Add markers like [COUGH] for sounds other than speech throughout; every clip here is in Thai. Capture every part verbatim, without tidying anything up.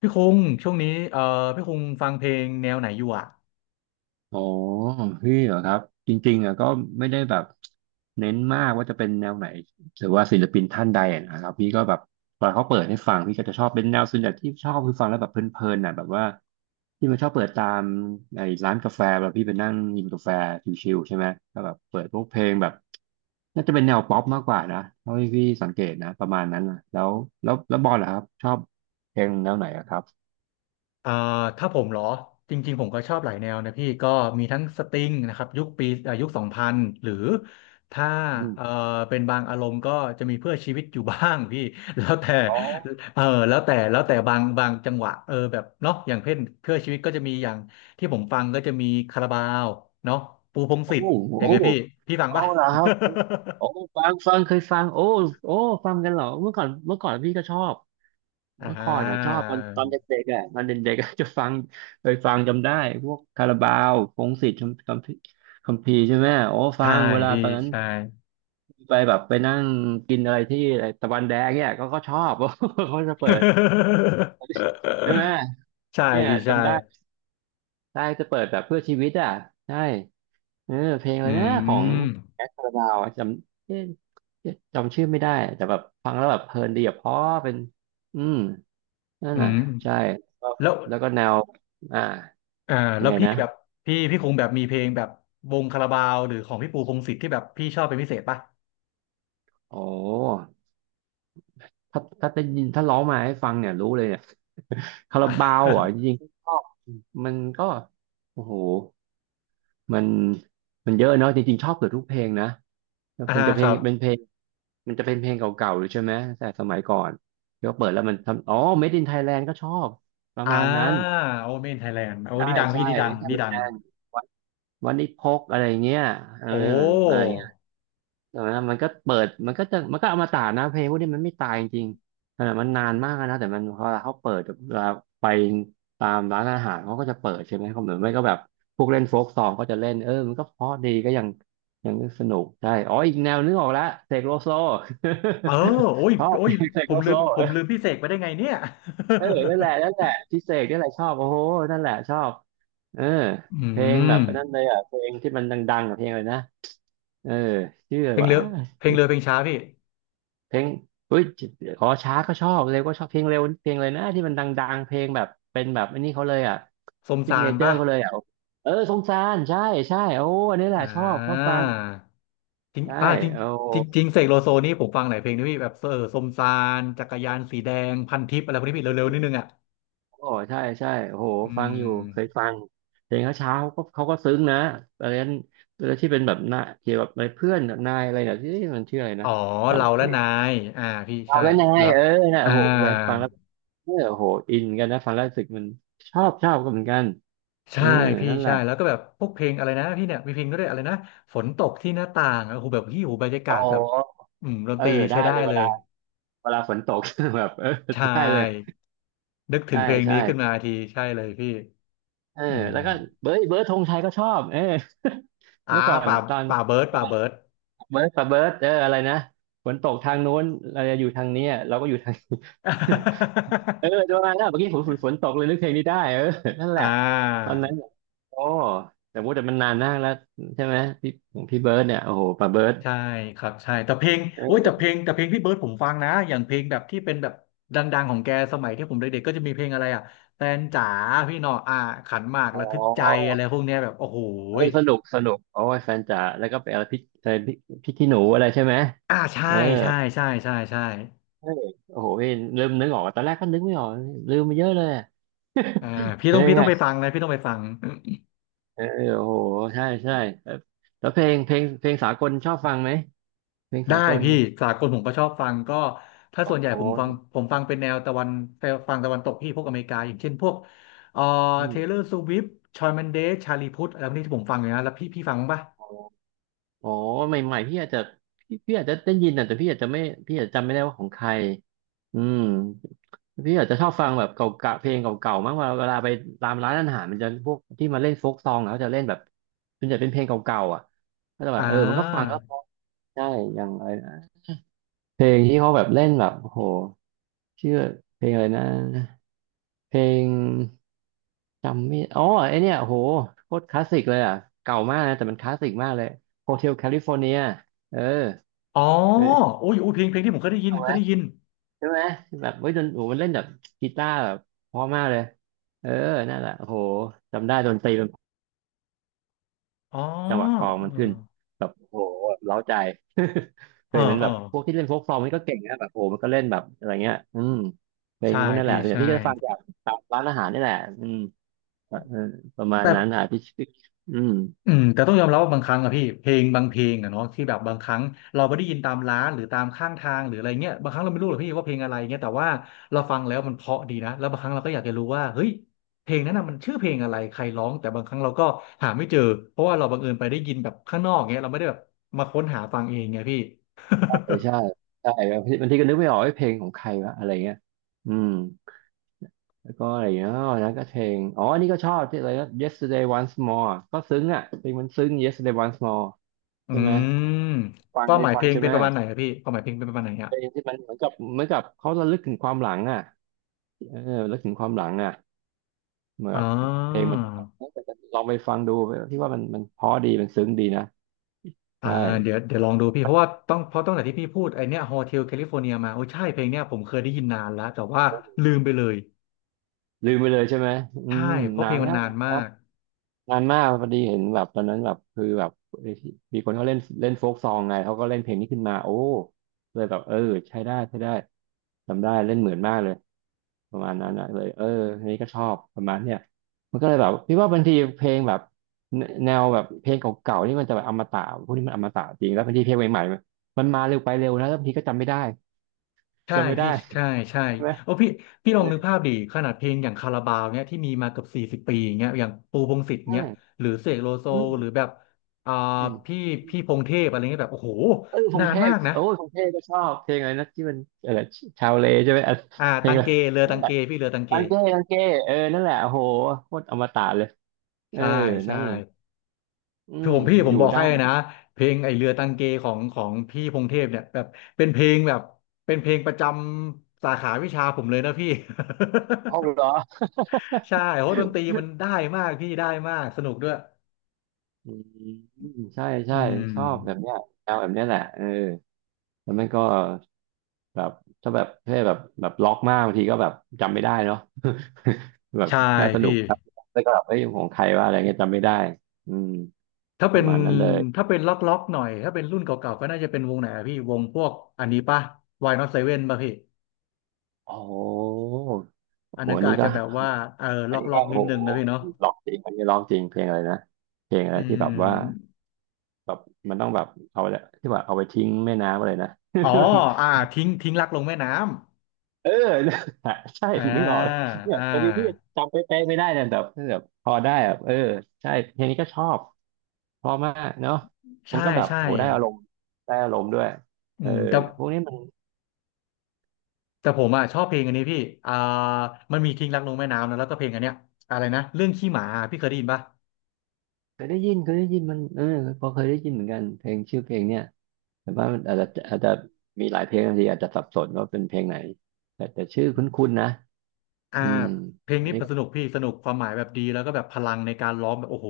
พี่คุงช่วงนี้เอ่อพี่คุงฟังเพลงแนวไหนอยู่อ่ะอ๋อพี่เหรอครับจริงๆอ่ะก็ไม่ได้แบบเน้นมากว่าจะเป็นแนวไหนหรือว่าศิลปินท่านใดอะนะครับพี่ก็แบบตอนเขาเปิดให้ฟังพี่ก็จะชอบเป็นแนวส่วนใหญ่ที่ชอบคือฟังแล้วแบบเพลินๆน่ะแบบว่าที่มันชอบเปิดตามไอ้ร้านกาแฟแบบพี่ไปนั่งกินกาแฟชิลๆใช่ไหมก็แบบเปิดพวกเพลงแบบน่าจะเป็นแนวป๊อปมากกว่านะเท่าที่พี่สังเกตนะประมาณนั้นนะแล้วแล้วแล้วบอลเหรอครับชอบเพลงแนวไหนอะครับเอ่อถ้าผมเหรอจริงๆผมก็ชอบหลายแนวนะพี่ก็มีทั้งสตริงนะครับยุคปีเอ่อยุคสองพันหรือถ้าอืเอ่อมเป็นบางอารมณ์ก็จะมีเพื่อชีวิตอยู่บ้างพี่ [LAUGHS] แล้วแต่อ๋อเออแล้วแต่แล้วแต่บางบางจังหวะเออแบบเนาะอย่างเช่นเพื่อชีวิตก็จะมีอย่างที่ผมฟังก็จะมีคาราบาวเนาะปูพงษ์โอ้สิทโห ธิ์อย่างไงพี่พี่ฟังอ๋อปะ เหรอครับ [LAUGHS] โอ้ฟังฟังเคยฟังโอ้โอ้ฟังกันเหรอเมื่อก่อนเมื่อก่อนพี่ก็ชอบอ่เมื่อก่อนอ่ะชอาบตอนตอนเด็กๆอ่ะตอนเด็กๆอะจะฟังเคยฟังจำได้พวกคาราบาวพงษ์สิทธิ์คัมคัมภีร์คัมภีร์ใช่ไหมโอ้ฟัใช่งเวลาพี่ตอนนั้นใช่ ไปแบบไปนั่งกินอะไรที่อะไรตะวันแดงเนี่ยก็ก็ชอบ [LAUGHS] เขาจะเปิ [LAUGHS] ดใช่ไหมใช่เนี่ยพี่ใช่จำได้ได้จะเปิดแบบเพื่อชีวิตอ่ะใช่ เออเพลงอะอืไรนะของมแอดคาราบาวอะจำเอ๊ะเอ๊ะจำชื่อไม่ได้แต่แบบฟังแล้วแบบเพลินดีอะเพราะเป็นอืมนั่นอืน่ะมใช่แล้วแล้วแล้วก็แนวอ่าอ่ายัแล้งวไงพี่นะแบบพี่พี่คงแบบมีเพลงแบบวงคาราบาวหรือของพี่ปูพงษ์สิทธิ์ที่แบบพี่ชอบเป็นพิเศษป่ะโอ้ถ้าถ้าได้ยินถ้าร้องมาให้ฟังเนี่ยรู้เลยเนี่ย [LAUGHS] คาราบาวเหรอ่ะอจริงๆก็มันก็โอ้โห มันมันเยอะเนาะจริงๆชอบเกือบทุกเพลงนะ่า [LAUGHS] มันอ่าจะเพคลงรับเป็นเพลงมันจะเป็นเพลงเก่าๆหรือใช่ไหมแต่สมัยก่อนที่เขาเปิดแล้วมันทำอ๋อ Made in Thailand ก็ชอบประอ่ามาณนั้นโอเมนไทยแลนด์โอ้ใช่นี่ดังใช่ พี่นี่ดั Made ง in นี่ดัง Thailand วันวันนี้พกอะไรเงี้ยเออโอ้อะไร แต่ว่ามันก็เปิดมันก็จะมันก็อมตะนะเพลงพวกนี้มันไม่ตายจริงๆขนาดมันนานมากนะแต่มันพอเขาเปิดเวลาไปตามร้านอาหารเขาก็จะเปิดใช่ไหมเขาเหมือนไม่ก็แบบพวกเล่นโฟกซองก็จะเล่นเออมันก็เพราะดีก็ยังยังสนุกใช่อ๋ออีกแนวนึกออกแล้วเสกโลโซ เออโอ้ย [LAUGHS] ชอบโอ้ยเสผกโลมลืโซมผมลืมพี่เสกไปได้ไงเนี่ย เออนั่นแหละนั่นแหละพี่เสกนี่แหละชอบโอ้โหนั่นแหละชอบเออ [LAUGHS] อืเพลงแบบม นั้นเลยอ่ะเพลงที่มันดังๆกับเพลงเลยนะเออชื่ออะไรเพลงวะ เรือเพลงเรือเพลงช้าพี่เพลงเฮ้ยอ๋อช้าก็ชอบเร็วก็ชอบเพลงเร็วเพลงเลยนะที่มันดังๆเพลงแบบเป็นแบบอันนี้เขาเลยอ่ะสมซิกสาเนรเจอป่ะร์เขาเลยอ่ะเออสงสารใช่ใช่โอ้อันนี้แหละอ่ชอบชอบา ฟังจริงใช่อ่าจริงโอ้จริงจริงเสกโลโซนี่ผมฟังหลายเพลงนะพี่แบบเออสมซานจักรยานสีแดงพันทิปอะไรพวกนี้พี่เร็วๆนิดนึงอ่ะโอ้ใช่ใช่โอ้โหอืฟังอยู่เคยมฟังเพลงเขาเช้าก็เขาก็ซึ้งนะอะไรนั้นแล้วที่เป็นแบบหน้าเกี่ยวกับอะไรเพื่อนนายอะไรเนี่ยที่มันชื่ออะไรอ๋นะอจเราและนายอ่าพี่ำเอาใช่แล้วนายแล้วเออนะอ่าโอ้โหฟังแล้วเออโอ้โหอินกันนะฟังแล้วรู้สึกมันชอบชอบก็เหมือนกันเอใช่อพี่นั่นแหใช่ละ แล้วก็แบบพวกเพลงอะไรนะพี่เนี่ยมีเพลงก็ได้วยอะไรนะฝนตกที่หน้าต่างโอ้โหแบบพี่โอ้โหบรรยากาอ๋ศอแบบอืมดนเอตอรีใช้ได้ได้เลยเวเลลายเวลาฝนตก [LAUGHS] แบบเออใช่ได้เลยนึกถึใช่งเพลงใช่นี้ขึ้นมาทีใช่เลยพี่เอออืแล้มวก็เบิร์ดเบิร์ดธงชัยก็ชอบเออ [LAUGHS] อ่าเมื่อก่อนป่าตอนป่าเบิร์ดเวป่าลาเบิร์ด เบิร์ดกับเบิร์ดเอออะไรนะฝนตกทางโน้นเราจะอยู่ทางเนี้ยเราก็อยู่ทาง [LAUGHS] นี้ [LAUGHS] เออจะ [LAUGHS] มาแล้วเมื่อกี้ฝนฝนฝนตกเลยนึกเพลงนี้ได้เออนั่นแหอ่ละตอานนั้นโอ้แต่ว่าแต่มันนานมากแล้วใช่ไหมพี่ของพี่เบิร์ดเนี่ยโอ้โหป้าเบิร์ดใช่ครับใช่แต่เพลงโอ้ยเออแต่เพลงแต่เพลงพี่เบิร์ดผมฟังนะอย่างเพลงแบบที่เป็นแบบดังๆของแกสมัยที่ผมเด็กๆก็จะมีเพลงอะไรอ่ะแฟนจ๋าพี่หนออ่าขันหมากอ๋ระทึกใจอ อะไรพวกเนี้ยแบบโอ้โหเออสนุกสนุกโอ้ยแฟนจ๋าแล้วก็ไปเอาพริกแฟนพริกพริกขี้หนูอะไรใช่ไหมอ่าใช่เออใช่ใช่ใช่ใช่เออโอ้โหพี่เริ่มนึกออกตอนแรกก็นึกไม่ออกลืมไปเยอะเลยอะอ่าพี่เพต้ลองงพี่ต้องไปฟัไงงนะพี่ต้องไปฟัง เออโอ้โหใช่ใช่แล้วแล้วเพลงเพลงเพลงสากลชอบฟังไหมเพลงได้สากลพี่สากลผมก็ชอบฟังก็ถ้าโอ้ส่วนใหญ่โหผมฟังผมฟังเป็นแนวตะวันฟังตะวันตกพี่พวกอเมริกาอย่างเช่นพวกเอ่ออืเทมเลอร์สวิฟต์ชอยแมนเดสชาลีพุทอะไรพวกนี้ที่ผมฟังอยู่นะแล้วพี่พี่ฟังบ้างปะโอ้โหใหม่ๆพี่อาจจะพี่พี่อาจจะได้ยินอะแต่พี่อาจจะไม่พี่อาจจะจำไม่ได้ว่าของใครอืม พี่อาจจะชอบฟังแบบเก่าๆเพลงเก่าๆ มากกว่าเวลาไปตามร้านอาหารมันจะพวกที่มาเล่นโฟกซองอะเขาจะเล่นแบบส่วนใหญ่เป็นเพลงเก่าๆ อ่ะก็จะแบอ่บเออมันก็ฟังาแล้วเพราะใช่อย่างอะไรนะเพลงที่เขาแบบเล่นแบบโอ้โหชื่อเพลงอะไรนะเพลงจำไม่อ๋อไอเนี่ยโอ้โหโคตรคลาสสิกเลยอ่ะเก่ามากนะแต่มันคลาสสิกมากเลย โฮเทล แคลิฟอร์เนีย เอออ๋อเคยโอ้ยโอ้ยเพลงเพลงที่ผมเคยได้ยินเอาเคไหม ยได้ยินใช่ไหมแบบเฮ้ยดนโอ้โหมันเล่นแบบกีตาร์แบบเพราะมากเลยเออนั่นแหละโอ้โหจำได้ดนตรีมันอ๋อจังหวะกลองมันเออขึ้นแบบโอ้โหแบบเร้าใจ [LAUGHS] เคเออยเหมือนเอแบอบพวกที่เล่นโฟกซองนี่ก็เก่งนะแบบโอ้โหมันก็เล่นแบบอะไรเงี้ยอืมเพลงใช่พวกนั่นแหพี่ละส่วนใหญ่ใช่พี่ก็จะฟังจากตามร้านอาหารนี่แหละอืมเออประมาณแต่ นั้นอ่ะพี่พี่อืมอืมแต่ต้องยอมรับว่าบางครั้งอะพี่เพลงบางเพลงอะเนาะที่แบบบางครั้งเราไม่ได้ยินตามร้านหรือตามข้างทางหรืออะไรเงี้ยบางครั้งเราไม่รู้หรอกพี่ว่าเพลงอะไรเงี้ยแต่ว่าเราฟังแล้วมันเพราะดีนะแล้วบางครั้งเราก็อยากจะรู้ว่าเฮ้ยเพลงนั้นน่ะมันชื่อเพลงอะไรใครร้องแต่บางครั้งเราก็หาไม่เจอเพราะว่าเราบังเอิญไปได้ยินแบบข้างนอกเงี้ยเราไม่ได้แบบมาค้นหาฟังเองไงพี่ [LAUGHS] ใช่ใช่ใช่บางทีบางทีก็นึกไม่ออกว่าเพลงของใครวะอะไรเงี้ยอืม แล้วก็อะไรอย่างเงี้ยอ๋อแล้วก็เพลงอ๋ออันนี้ก็ชอบที่อะไรก็ Yesterday Once More ก็ซึ้งอ่ะเพลงมันซึ้ง Yesterday Once More อืใช่ไหมมฟัคงวามหให้มายฟัเพงลงใช่เป็ไหนมประมาณไหนอะพี่ความหมายเพลงเป็นประมาณไหนอะเพลงที่มันเหมือนกับเหมือนกับเขาระลึกถึงความหลังอ่ะเออระลึกถึงความหลังอ่ะเหมือนอ่กับเพลงา มันจะแบบเออแต่ลองไปฟังดูที่ว่ามันมันเพราะดี มันซึ้งดีนะอ่าใช่เดี๋ยวเดี๋ยวลองดูพี่เพราะว่าต้องเพราะตั้งแต่ที่พี่พูดไอเนี้ยโฮเทลแคลิฟอร์เนียมาโอ้ใช่เพลงเนี้ยผมเคยได้ยินนานแล้วแต่ว่าลืมไปเลยลืมไปเลยใช่ไหมอืมใช่เพราะนาเพลนงมัแล้นวนานานนแล้มาว กนานมากพอดีเห็นแบบตอนนั้นแบบคือแบบเอ้ยมีคนเขาเล่นเล่นโฟกซองไงเขาก็เล่นเพลงนี้ขึ้นมาโอ้เลยแบบเออใช้ได้ใช้ได้จำได้เล่นเหมือนมากเลยประมาณนั้นอะเลยเอออันนี้ก็ชอบประมาณเนี้ยมันก็เลยแบบพี่ว่าบางทีเพลงแบบแนวแบบเพลงเก่าๆนี่มันจะแบบอมตะพวกนี้มันอมตะจริงแล้วบางทีเพลงใหม่ๆมันมาเร็วไปเร็วนะแล้วบางทีก็จำไม่ได้ใช่จำไม่ได้พี่ใช่ใช่ใช่ไหมโอ้พี่พี่ลเออองนึกภาพดิขนาดเพลงอย่างคาราบาวเนี้ยที่มีมาเกือบสี่สิบปีอย่างเงี้ยอย่างปูพงษ์สิทธิ์เงี้ยใช่หรือเสกโลโซอืหรือมแบบอ่าอืม พี่พี่พงษ์เทพอะไรเงี้ยแบบโอ้โหเออพนางนเทมาพกนะโอ้ยพงเทพก็ชอบเพลงอะไรนะที่มันอะไรชาวเลใช่ไหมอ่ะอ่าเพลตังงอะไรเกเรือนั่ตันงแหเกละพี่เรือตังเกตังเก้ตังเก้เออนั่นแหละโอ้โหโคตรอมตะเลยเออใช่ใช่ นั่นอืคือมผมพี่ผอมยู่บอกได้ให้นะเพลงไอเรือตังเกของของพี่พงเทพเนี่ยแบบเป็นเพลงแบบเป็นเพลงประจำสาขาวิชาผมเลยนะพี่ [LAUGHS] หองเหรอ [LAUGHS] ใช่เพราะดนตรีมันได้มากพี่ได้มากสนุกด้วยอืมใช่อืใช่ชอบแบบมเนี้ยแนวแบบเนี้ยแหละเออแล้วมันก็แบบถ้าแบบเท่แบบแบบล็อกมากบางทีก็แบบจำไม่ได้เนาะ [LAUGHS] แบบใช่แค่สนุพี่กครับแล้วก็แบบเอ้ยของใครว่าอะไรเงี้ยจำไม่ได้อืมถ้าปเป็ระนมาณนั้นเลยถ้าเป็นล็อกล็อกหน่อยถ้าเป็นรุ่นเก่าๆก็น่าจะเป็นวงไหนอะพี่วงพวกอันนี้ป่ะ Why Not Seven ป่ะพี่โอ้ อันโหนั้นอันก็นี้อาจก็จะแบบว่าเอออัล็นอกนี้ล็อก็กโอ้นิดนึโหงนะพี่เนาะร้องจริงอันนี้ร้องจริงเพลงอะไรนะเพลงอะอืไรที่แบบว่ามแบบมันต้องแบบเอาไปที่ว่าเอาไปทิ้งแม่น้ำอะไรนะ อ๋ออ่าทิ้งทิ้งรักลงแม่น้ำ [LAUGHS] เออ [LAUGHS] เนี่ยใช่อ่านึกออกเลยเนี่ยอ่าบางทีพี่จำไปเป๊ะๆไม่ได้นะแต่แบบพอได้แบบเออใช่เพลงนี้ก็ชอบเพอมากเนาะมัใช่นก็แบบใช่โหได้อารมณ์ได้อารมณ์ด้วยอืเออมแต่เนี่ยพวกนี้มันแต่ผมอ่ะชอบเพลงอันนี้พี่อ่ามันมีทิ้งรักลงแม่น้ำนะแล้วก็เพลงอันเนี้ยอะไรนะเรื่องขี้หมาพี่เคยได้ยินปะเคยได้ยินเคยได้ยินมันเออพอเคยได้ยินเหมือนกันเพลงชื่อเพลงเนี่ย แต่ว่ามันอาจจะอาจจะมีหลายเพลงบางทีอาจจะสับสนว่าเป็นเพลงไหนแต่แต่ชื่อคุ้นๆนะอ่าอืมเพลงอันนี้นี้ก็สนุกพี่สนุกความหมายแบบดีแล้วก็แบบพลังในการร้องแบบโอ้โห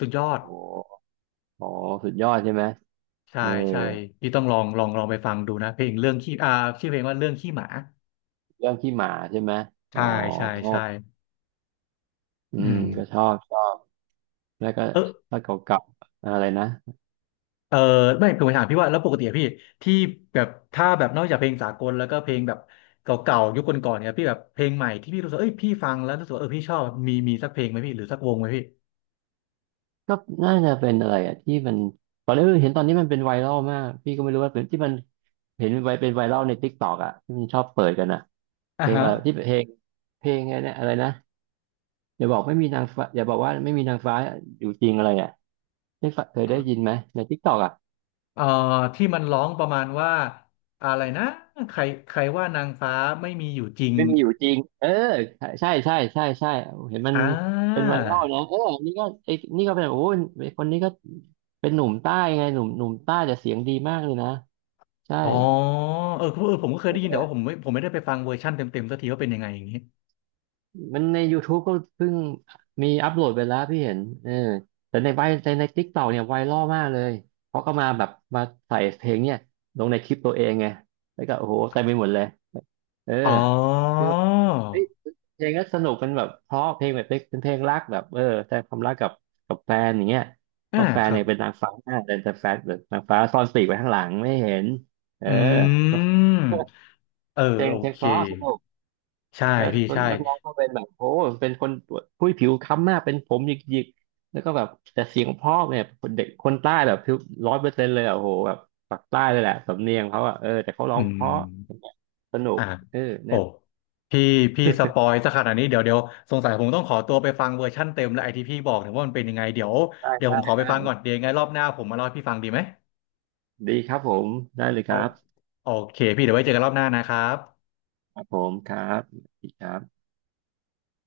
สุดยอโอ้ดโหอ๋อสุดยอดใช่ไหมใช่เออใช่พี่ต้องลองลองลองไปฟังดูนะเพลงเรื่องขี้อ่าชื่อเพลงว่าเรื่องขี้หมาเรื่องขี้หมาใช่ไหมอ๋อใช่ใช่ใช่อือืมมก็ชอบชอบแล้วก็เออ ถ้าเก่าๆอะไรนะเออไม่คือผมถามพี่ว่าแล้วปกติอะพี่ที่แบบถ้าแบบนอกจากเพลงสากลแล้วก็เพลงแบบเก่าๆยุคก่อนๆเนี่ยพี่แบบเพลงใหม่ที่พี่รู้สึกเอ้ยพี่ฟังแล้วรู้สึกว่าเออพี่ชอบมีมีสักเพลงไหมพี่หรือสักวงไหมพี่ก็น่าจะเป็นอะไรอ่ะที่มันตอนนี้เห็นตอนนี้มันเป็นไวรัลมากพี่ก็ไม่รู้ว่าเป็นที่มันเห็นไวเป็นไวรัลใน t ิ k กต k อกอ่ะที่มันชอบเปิดกันอ่ะเพอ่าลงฮะอะไรที่เพลงเพลงอะไรเนี่ยอะไรนะ อย่าบอกไม่มีนางฟ้าอย่าบอกว่าไม่มีนางฟ้าอยู่จริงอะไรอ่ะได้ฟงเคยได้ยินไหมในทิกตอกอ่ะเอ่อที่มันร้องประมาณว่าอะไรนะใครใครว่านางฟ้าไม่มีอยู่จริงไม่มีอยู่จริงเออใช่ใช่ใช่ใช่เห็นมันอ่เป็นาไวรัลนะเออนี่ก็ไอ้นี่ก็เป็นโอ้ยคนนี้ก็เป็นหนุ่มใต้ไงหนุ่มหนุ่มใต้แต่เสียงดีมากเลยนะใช่ อ๋อเออเออผมก็เคยได้ยินแต่ว่าผมไม่ผมไม่ได้ไปฟังเวอร์ชันเต็มๆสักทีว่าเป็นยังไงอย่างนี้มันในยูทู u ก็เพิ่งมีอัปโหลดไปแล้วพี่เห็นเออแต่ในไวในใน t i k t อกเนี่ยไวรัลมากเลยเพราะก็มาแบบมาใส่เพลงเนี่ยลงในคลิปตัวเองไงแล้วก็โอ้โหเต็มไปหมดเลยเอออ๋อคือแบบเอ้ยเพลงก็สนุกเป็นแบบเพราะเพลงแบบเป็นเพลงรักแบบเออแสดงความรักกับกับแฟนอย่างเงี้ยเพอ่าราะแฟคนรัเนี่บยเป็นนางฟ้าแต่แต่แฟนแบบนางฟ้าซ่อนปีกไว้ข้างหลังไม่เห็นเออ อื [LAUGHS] ม เออเพลงโอเพลงเคเพราะสนุก ใช่แล้วพี่คนใช่นักร้องก็เป็นแบบโอ้เป็นคนผู้ยผิวค้ำมากเป็นผมหยิกๆแล้วก็แบบแต่เสียงเพ่อเนี่ยเด็กคนใต้แบบผิวร้อยเปอร์เซ็นต์เลยอะโอ้โหแบบปากใต้เลยแหละสำเนียงเขาอะเออแต่เขาร้อืองเพมราะสนุกอ่ะเออโอ้แน่พี่พี่สปอยซะขนาดนี้เดี๋ยวเดี๋ยวสงสัยผมต้องขอตัวไปฟังเวอร์ชั่นเต็มและไอที่พี่บอกเนี่ยว่ามันเป็นยังไงเดี๋ยวได้เดี๋ยวผได้มขอไปได้ฟังก่อนเดี๋ยวยังไงรอบหน้าผมมาเล่าให้พี่ฟังดีไหมดีครับผมได้เลยโอครับโอเคพี่เดี๋ยวไว้เจอกันรอบหน้านะครับครับผมครับดีครับ